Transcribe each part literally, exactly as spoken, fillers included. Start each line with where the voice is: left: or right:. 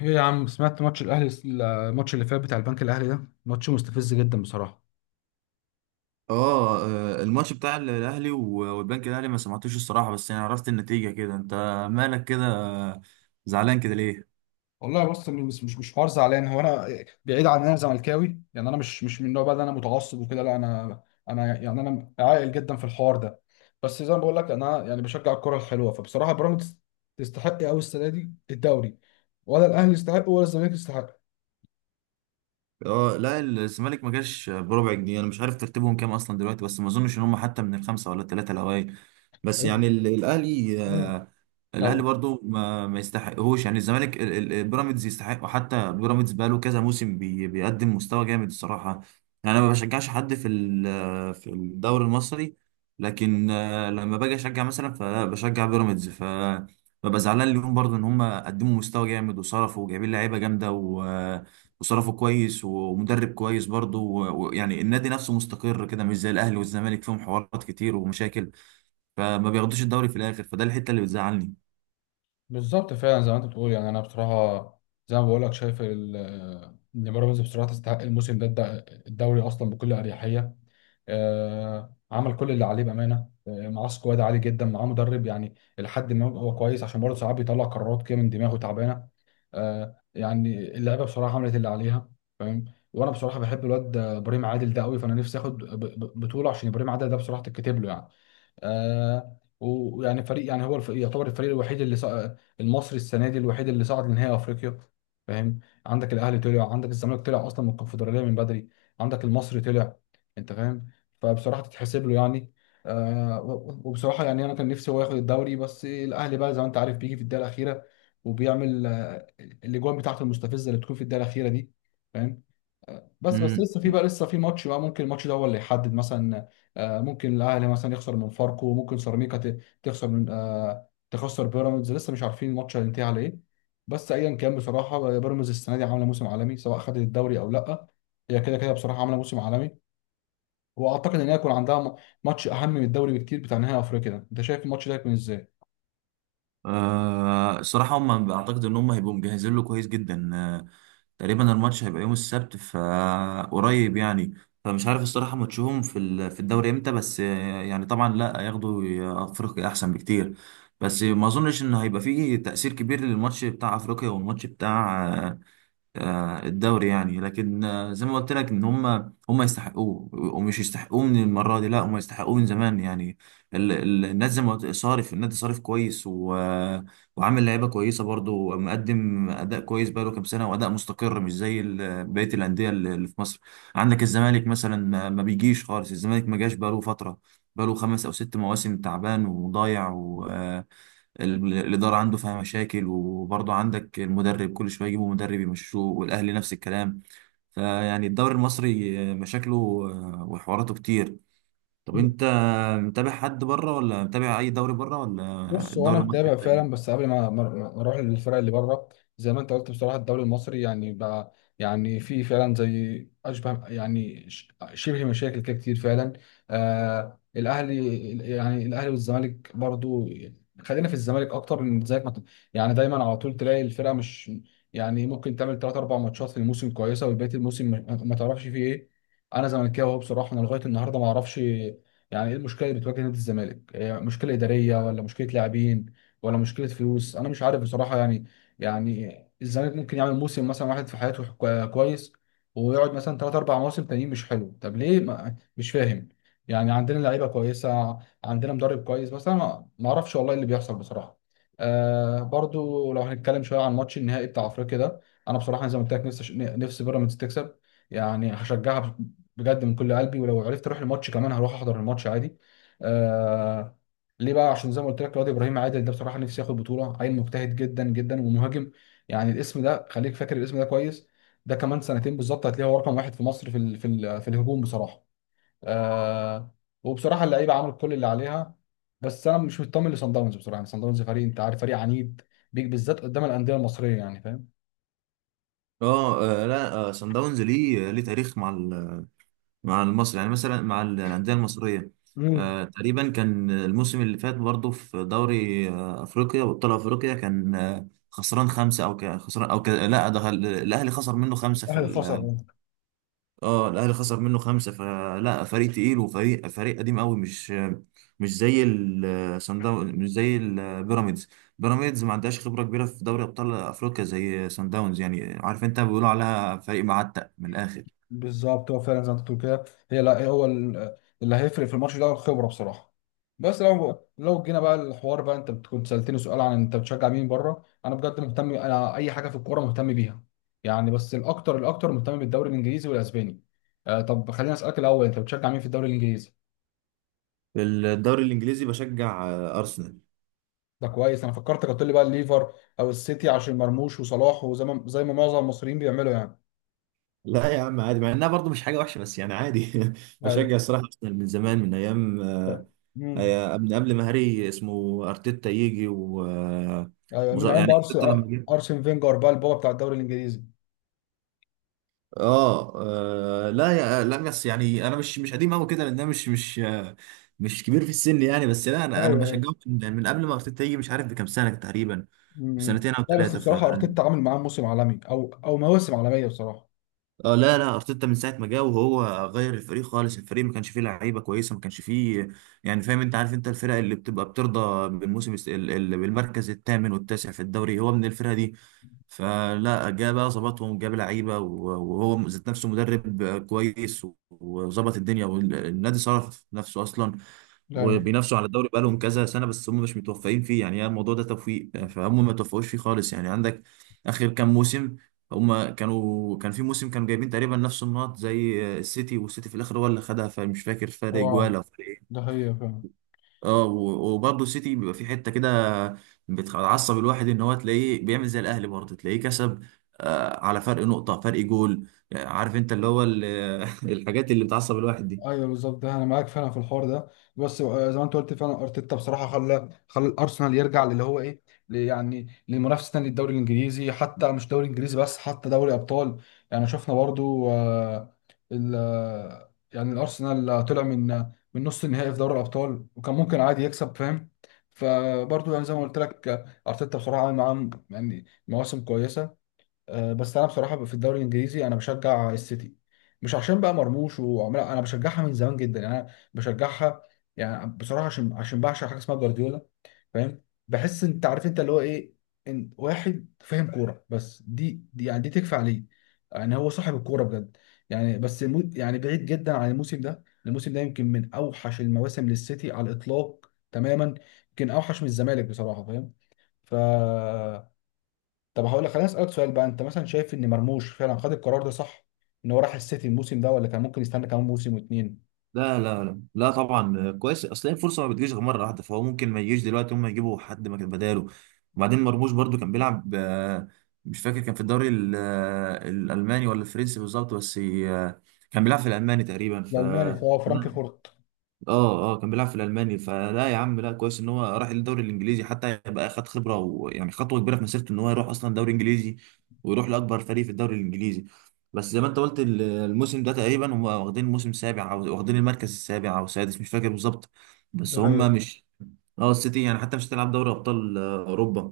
left: ايه يا عم، سمعت ماتش الاهلي؟ الماتش اللي فات بتاع البنك الاهلي ده ماتش مستفز جدا بصراحه.
right: اه آه، الماتش بتاع ال- الاهلي و- والبنك الاهلي ما سمعتوش الصراحه، بس يعني عرفت النتيجه كده. انت مالك كده زعلان كده ليه؟
left: والله بص، مش مش مش حوار زعلان. هو انا بعيد عن إن انا زملكاوي، يعني انا مش مش من النوع بقى اللي انا متعصب وكده. لا، انا انا يعني انا عاقل جدا في الحوار ده. بس زي ما بقول لك، انا يعني بشجع الكره الحلوه، فبصراحه بيراميدز تستحق قوي السنه دي الدوري، ولا الاهلي يستحق، ولا الزمالك يستحق.
right: اه لا، الزمالك ما جاش بربع جنيه. انا مش عارف ترتيبهم كام اصلا دلوقتي، بس ما اظنش ان هم حتى من الخمسه ولا الثلاثه الاوائل. بس يعني ال- الاهلي،
left: ايوه،
right: آه، الاهلي برضو ما, ما يستحقهوش. يعني الزمالك ال- ال- البيراميدز يستحق، وحتى بيراميدز بقاله كذا موسم بي بيقدم مستوى جامد الصراحه. يعني انا ما بشجعش حد في ال- في الدوري المصري، لكن آه، لما باجي اشجع مثلا فبشجع بيراميدز. ف ببقى زعلان اليوم برضو ان هم قدموا مستوى جامد وصرفوا وجايبين لعيبه جامده و- وصرفوا كويس ومدرب كويس برضو و- ويعني النادي نفسه مستقر كده، مش زي الاهلي والزمالك فيهم حوارات كتير ومشاكل، فما بياخدوش الدوري في الاخر. فده الحته اللي بتزعلني.
left: بالظبط، فعلا زي ما انت بتقول. يعني انا بصراحه زي ما بقول لك شايف ال- ان بيراميدز بصراحه تستحق الموسم ده الد- الدوري اصلا بكل اريحيه. آه، عمل كل اللي عليه بامانه. آه، معاه سكواد عالي جدا، معاه مدرب يعني لحد ما هو كويس، عشان برضه ساعات بيطلع قرارات كده من دماغه تعبانه. آه، يعني اللعيبه بصراحه عملت اللي عليها. فاهم. وانا بصراحه بحب الواد ابراهيم عادل ده قوي، فانا نفسي اخد ب- ب- بطوله عشان ابراهيم عادل ده بصراحه تتكتب له يعني. آه ويعني فريق، يعني هو الف- يعتبر الفريق الوحيد اللي صع... المصري السنه دي الوحيد اللي صعد لنهائي افريقيا. فاهم. عندك الاهلي طلع، عندك الزمالك طلع اصلا من الكونفدراليه من بدري، عندك المصري طلع. انت فاهم؟ فبصراحه تتحسب له يعني. آه و- وبصراحه يعني انا كان نفسي هو ياخد الدوري، بس الاهلي بقى زي ما انت عارف بيجي في الدقيقه الاخيره وبيعمل آه الاجوان بتاعته المستفزه اللي بتكون في الدقيقه الاخيره دي. فاهم. بس بس
right: امم
left: لسه في بقى، لسه في ماتش بقى ممكن الماتش ده هو اللي يحدد مثلا. آه، ممكن الاهلي مثلا يخسر من فاركو، ممكن سيراميكا ت- تخسر من آه، تخسر بيراميدز، لسه مش عارفين الماتش هينتهي على ايه. بس ايا كان بصراحه بيراميدز السنه دي عامله موسم عالمي، سواء خدت الدوري او لا. هي كده كده بصراحه عامله موسم عالمي. واعتقد ان هي يكون عندها م- ماتش اهم من الدوري بكتير بتاع نهائي افريقيا ده. انت شايف الماتش ده هيكون ازاي؟
right: آه الصراحه هم بعتقد ان هم هيبقوا مجهزين له كويس جدا. آه تقريبا الماتش هيبقى يوم السبت فقريب يعني. فمش عارف الصراحه ماتشهم في ال- في الدوري امتى، بس آه يعني طبعا لا، هياخدوا افريقيا احسن بكتير. بس ما اظنش ان هيبقى فيه تاثير كبير للماتش بتاع افريقيا والماتش بتاع آه، الدوري يعني. لكن آه، زي ما قلت لك ان هم هم يستحقوه، ومش يستحقوه من المره دي، لا هم يستحقوه من زمان يعني. ال- ال- النادي زي ما قلت صارف، النادي صارف كويس و... وعامل لعيبه كويسه برضو، مقدم اداء كويس بقاله كام سنه، واداء مستقر مش زي ال- بقيه الانديه اللي اللي في مصر. عندك الزمالك مثلا ما ما بيجيش خالص، الزمالك ما جاش بقاله فتره، بقاله خمس او ست مواسم تعبان وضايع. ال- الإدارة عنده فيها مشاكل، وبرضه عندك المدرب كل شوية يجيبوا مدرب يمشوه، والأهلي نفس الكلام. فيعني الدوري المصري مشاكله آه، وحواراته كتير. طب أنت متابع حد بره، ولا متابع أي دوري بره، ولا
left: بص، هو انا
right: الدوري المصري
left: متابع
right: كده؟
left: فعلا، بس قبل ما ما- ما اروح للفرق اللي بره، زي ما انت قلت بصراحه الدوري المصري يعني بقى، يعني في فعلا زي اشبه، يعني ش- شبه مشاكل كده كتير فعلا. آه الاهلي، يعني الاهلي والزمالك برضو. خلينا في الزمالك اكتر، من زيك، ما ت- يعني دايما على طول تلاقي الفرقه مش، يعني ممكن تعمل ثلاث اربع ماتشات في الموسم كويسه وبقيه الموسم ما ما تعرفش فيه ايه. انا زملكاوي أهو بصراحه، انا لغايه النهارده ما اعرفش يعني ايه المشكله اللي بتواجه نادي الزمالك. إيه؟ مشكله اداريه، ولا مشكله لاعبين، ولا مشكله فلوس؟ انا مش عارف بصراحه يعني. يعني الزمالك ممكن يعمل موسم مثلا واحد في حياته كو- كويس، ويقعد مثلا ثلاث اربع مواسم تانيين مش حلو. طب ليه؟ ما مش فاهم. يعني عندنا لعيبه كويسه، عندنا مدرب كويس، بس انا ما ما اعرفش والله اللي بيحصل بصراحه. آه برضو لو هنتكلم شويه عن ماتش النهائي بتاع افريقيا ده، انا بصراحه زي ما قلت لك نفسي نفسي بيراميدز تكسب. يعني هشجعها بجد من كل قلبي، ولو عرفت اروح الماتش كمان هروح احضر الماتش عادي. آه ليه بقى؟ عشان زي ما قلت لك، رياض ابراهيم عادل ده بصراحه نفسي ياخد بطوله. عيل مجتهد جدا جدا، ومهاجم. يعني الاسم ده خليك فاكر الاسم ده كويس. ده كمان سنتين بالظبط هتلاقيه هو رقم واحد في مصر، في ال في ال في الهجوم بصراحه. آه وبصراحه اللعيبه عملت كل اللي عليها. بس انا مش مطمن لصن داونز بصراحه. يعني صن داونز فريق، انت عارف، فريق عنيد بيك بالذات قدام الانديه المصريه يعني، فاهم.
right: اه آه، لا، سان داونز ليه ليه تاريخ مع مع المصري يعني، مثلا مع ال- الأندية المصرية.
left: امم.
right: آه تقريبا كان الموسم اللي فات برضه في دوري آه أفريقيا وأبطال أفريقيا كان آه خسران خمسة أو ك- خسران أو ك... لا، ده ال- الأهلي خسر منه خمسة في
left: الاهلي
right: ال...
left: خسر.
right: اه الأهلي خسر منه خمسة. فلا، فريق تقيل وفريق فريق قديم قوي، مش مش زي ال- صن داونز، مش زي البيراميدز. بيراميدز ما عندهاش خبرة كبيرة في دوري أبطال أفريقيا زي صن داونز، يعني عارف أنت بيقولوا عليها فريق معتق من الآخر.
left: بالظبط، هو فعلا زي ما انت بتقول كده. هي لا، هو ال- اللي هيفرق في الماتش ده هو الخبره بصراحه. بس لو لو جينا بقى الحوار بقى، انت كنت سالتني سؤال عن انت بتشجع مين بره. انا بجد مهتم، انا اي حاجه في الكوره مهتم بيها يعني، بس الاكتر الاكتر مهتم بالدوري الانجليزي والاسباني. آه طب خليني اسالك الاول، انت بتشجع مين في الدوري الانجليزي؟
right: في الدوري الإنجليزي بشجع آه، أرسنال.
left: ده كويس. انا فكرتك هتقول لي بقى الليفر او السيتي عشان مرموش وصلاح، وزي ما زي ما معظم المصريين بيعملوا يعني.
right: لا يا عم عادي، مع انها برضه مش حاجه وحشه، بس يعني عادي
left: ايوه.
right: بشجع الصراحه ارسنال من زمان، من ايام آه،
left: امم.
right: آه، من قبل ما هاري اسمه ارتيتا يجي و آه،
left: ايوه،
right: وز-
left: من ايام
right: يعني
left: بقى
right: ارتيتا
left: أرس-
right: لما جه،
left: ارسن فينجر بقى البابا بتاع الدوري الانجليزي.
right: اه آه، لا، يا لا بس يعني انا مش مش قديم قوي كده، لان انا مش مش آه، مش كبير في السن يعني. بس لا، انا انا بشجعه من من قبل ما ارتيتا يجي، مش عارف بكام سنه تقريبا،
left: مم.
right: بسنتين او
left: لا، بس
right: ثلاثه.
left: بصراحة أرتيتا عامل معاه موسم عالمي، أو أو مواسم عالمية بصراحة.
right: اه لا لا ارتيتا من ساعه ما جه وهو غير الفريق خالص. الفريق ما كانش فيه لعيبه كويسه، ما كانش فيه، يعني فاهم انت. عارف انت الفرق اللي بتبقى بترضى بالموسم الس- ال- ال- بالمركز الثامن والتاسع في الدوري، هو من الفرقه دي. فلا جه بقى ظبطهم، جاب لعيبه و- وهو ذات نفسه مدرب كويس و- وظبط الدنيا، والنادي صرف نفسه اصلا.
left: دايما.
right: وبينافسوا على الدوري بقالهم كذا سنه، بس هم مش متوفقين فيه يعني. هي الموضوع ده توفيق، فهم ما توفقوش فيه خالص يعني. عندك اخر كام موسم، هم كانوا كان في موسم كانوا جايبين تقريبا نفس النقط زي السيتي، والسيتي في الاخر هو اللي خدها، فمش فاكر فرق جوال
left: اه،
right: او فرق ايه.
left: ده هي فعلا.
right: اه و- وبرضه السيتي بيبقى في حته كده بتعصب الواحد، ان هو تلاقيه بيعمل زي الاهلي برضه تلاقيه كسب آه، على فرق نقطه فرق جول، يعني عارف انت اللي هو ال- الحاجات اللي بتعصب الواحد دي.
left: ايوه بالظبط، ده انا معاك فعلا في الحوار ده. بس، آه، زي ما انت قلت فعلا، ارتيتا بصراحه خلى خلى الارسنال يرجع للي هو ايه، ل- يعني لمنافسه تاني للدوري الانجليزي، حتى مش دوري انجليزي بس، حتى دوري ابطال. يعني شفنا برضو، آه، ال آه، يعني الارسنال طلع من من نص النهائي في دوري الابطال، وكان ممكن عادي يكسب. فاهم. فبرضو يعني زي ما قلت لك، آه، ارتيتا بصراحه عامل معاهم يعني مواسم كويسه. آه، بس انا بصراحه في الدوري الانجليزي انا بشجع السيتي. مش عشان بقى مرموش وعمال، انا بشجعها من زمان جدا يعني، انا بشجعها يعني بصراحه عشان عشان بعشق حاجه اسمها جوارديولا. فاهم. بحس انت عارف انت اللي هو ايه، ان واحد فاهم كوره بس، دي, دي يعني دي تكفي عليه. يعني هو صاحب الكوره بجد. يعني بس المو... يعني بعيد جدا عن الموسم ده، الموسم ده يمكن من اوحش المواسم للسيتي على الاطلاق تماما، يمكن اوحش من الزمالك بصراحه. فاهم. ف طب هقول لك، خليني اسالك سؤال بقى. انت مثلا شايف ان مرموش فعلا خد القرار ده صح؟ ان هو راح السيتي الموسم ده، ولا كان ممكن يستنى كمان موسم واتنين.
right: لا لا لا لا طبعا كويس، اصل هي الفرصه ما بتجيش غير مره واحده، فهو ممكن ما يجيش دلوقتي هم يجيبوا حد مكان بداله. وبعدين مرموش برضو كان بيلعب، آه، مش فاكر كان في الدوري ال- آه، الالماني ولا الفرنسي بالظبط، بس آه، كان بيلعب في الالماني تقريبا. ف
left: الالماني، فهو فرانكفورت.
right: اه اه كان بيلعب في الالماني. فلا يا عم لا، كويس ان هو راح الدوري الانجليزي حتى يبقى خد خبره، ويعني خطوه كبيره في مسيرته ان هو يروح اصلا دوري انجليزي، ويروح لاكبر فريق في الدوري الانجليزي. بس زي ما انت قلت ال- الموسم ده تقريبا هم واخدين موسم سابع، او واخدين المركز السابع او السادس مش فاكر بالظبط. بس
left: ده حقيقة.
right: هم مش، اه السيتي يعني حتى مش هتلعب دوري ابطال آه، اوروبا.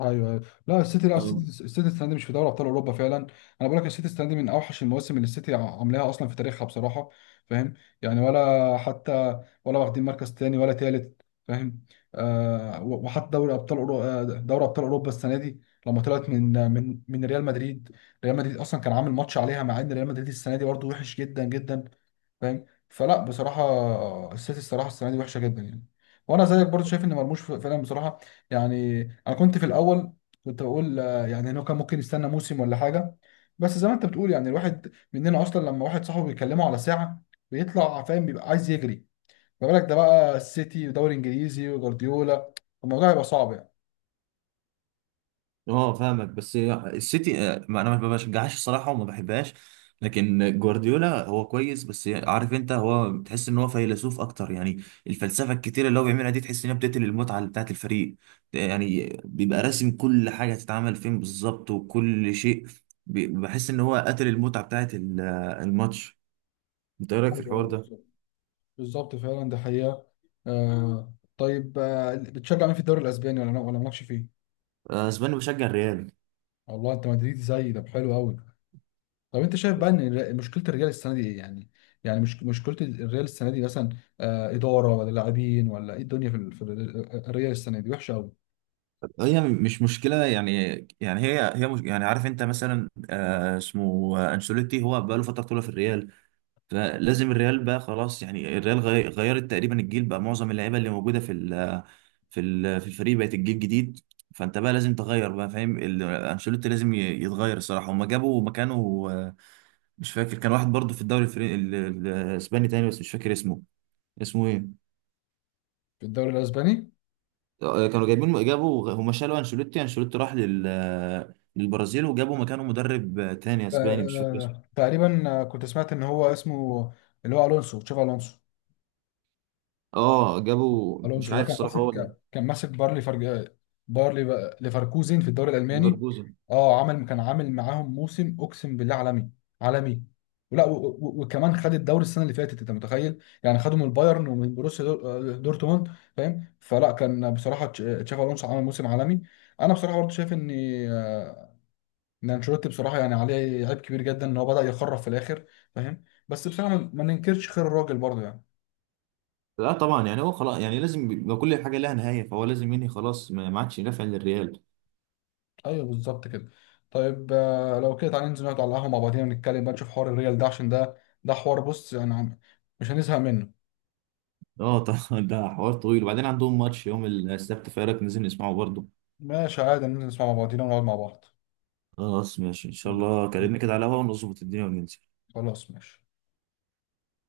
left: ايوه ايوه، لا السيتي لا السيتي
right: آه،
left: السيتي السنه دي مش في دوري ابطال اوروبا فعلا. انا بقول لك السيتي السنه دي من اوحش المواسم اللي السيتي عاملاها اصلا في تاريخها بصراحه. فاهم. يعني ولا حتى ولا واخدين مركز تاني ولا تالت. فاهم. آه و- وحتى دوري ابطال أورو... آه، دوري ابطال اوروبا السنه دي لما طلعت من من من ريال مدريد. ريال مدريد اصلا كان عامل ماتش عليها، مع ان ريال مدريد السنه دي برضه وحش جدا جدا. فاهم. فلا بصراحه السيتي، الصراحه السنه دي وحشه جدا يعني. وانا زيك برضو شايف ان مرموش فعلا بصراحه. يعني انا كنت في الاول كنت بقول آه، يعني انه كان ممكن يستنى موسم ولا حاجه، بس زي ما انت بتقول يعني الواحد مننا اصلا لما واحد صاحبه بيكلمه على ساعه بيطلع فاهم بيبقى عايز يجري. ما بالك ده بقى السيتي ودوري انجليزي وجوارديولا؟ الموضوع هيبقى صعب يعني.
right: اه فاهمك. بس السيتي آه، ما انا ما بشجعهاش الصراحه وما بحبهاش. لكن جوارديولا هو كويس، بس عارف انت هو تحس ان هو فيلسوف اكتر، يعني الفلسفه الكتيره اللي هو بيعملها دي تحس انها بتقتل المتعه بتاعت الفريق. يعني بيبقى راسم كل حاجه تتعمل فين بالظبط وكل شيء. بي- بحس ان هو قتل المتعه بتاعت ال- الماتش. انت ايه رايك في
left: ايوه
right: الحوار ده؟
left: بالظبط، بالظبط فعلا، ده حقيقه. آه طيب، آه بتشجع مين في الدوري الاسباني، ولا ولا مالكش فيه؟
right: آه، اسباني بشجع الريال.
left: والله انت مدريدي زي ده حلو قوي. طب انت شايف بقى ان الر- مشكله الريال السنه دي ايه يعني؟ يعني مش مشكله الريال السنه دي مثلا آه اداره، ولا لاعبين، ولا ايه؟ الدنيا في ال- في ال- آه، الريال السنه دي وحشه قوي
right: هي مش مشكلة يعني، يعني هي هي مش، يعني عارف انت مثلا آه اسمه آه، انشيلوتي هو بقى له فترة طويلة في الريال، فلازم الريال بقى خلاص يعني. الريال غي- غيرت تقريبا الجيل بقى، معظم اللعيبة اللي موجودة في ال في ال في الفريق بقت الجيل جديد. فانت بقى لازم تغير بقى، فاهم؟ ال- انشيلوتي لازم ي- يتغير الصراحة. هما جابوا مكانه آه، مش فاكر، كان واحد برضه في الدوري الفري- ال- ال- الاسباني تاني، بس مش فاكر اسمه. اسمه ايه؟
left: في الدوري الاسباني.
right: كانوا جايبين، جابوا، هم شالوا انشيلوتي، انشيلوتي راح لل للبرازيل، وجابوا مكانه مدرب تاني
left: آه
right: اسباني مش فاكر اسمه.
left: آه، تقريبا آه، كنت سمعت ان هو اسمه اللي هو الونسو، تشافي الونسو.
right: اه جابوا، مش
left: الونسو ده
right: عارف
left: كان
right: الصراحه هو ولا،
left: ماسك كان ماسك باير ليفر، باير ليف- ليفركوزن في الدوري الالماني.
right: ليفركوزن.
left: اه، عمل كان عامل معاهم موسم اقسم بالله عالمي. عالمي. ولا و- و- وكمان خد الدوري السنه اللي فاتت، انت متخيل؟ يعني خده من البايرن ومن بروسيا دور- آه، دورتموند. فاهم. فلا كان بصراحه تش- تشافي الونسو عمل موسم عالمي. انا بصراحه برضه شايف ان آه، ان انشيلوتي بصراحه يعني عليه عيب كبير جدا ان هو بدا يخرف في الاخر. فاهم. بس بصراحه ما ما ننكرش خير الراجل برضه يعني.
right: لا طبعا، يعني هو خلاص يعني لازم يبقى كل حاجه لها نهايه، فهو لازم ينهي خلاص، ما ما عادش يدافع للريال.
left: ايوه بالظبط كده. طيب، آه، لو كده تعالى ننزل نقعد على القهوه مع بعضينا، نتكلم بقى، نشوف حوار الريال ده، عشان ده ده حوار. بص يعني عم- مش هنزهق منه.
right: اه طبعا ده حوار طويل، وبعدين عندهم ماتش يوم السبت فايرك ننزل نسمعه برضه.
left: ماشي، عادي ننزل نسمع مع بعضينا ونقعد مع بعض.
right: خلاص ماشي ان شاء الله، كلمني كده على الهوا ونظبط الدنيا وننزل.
left: خلاص ماشي.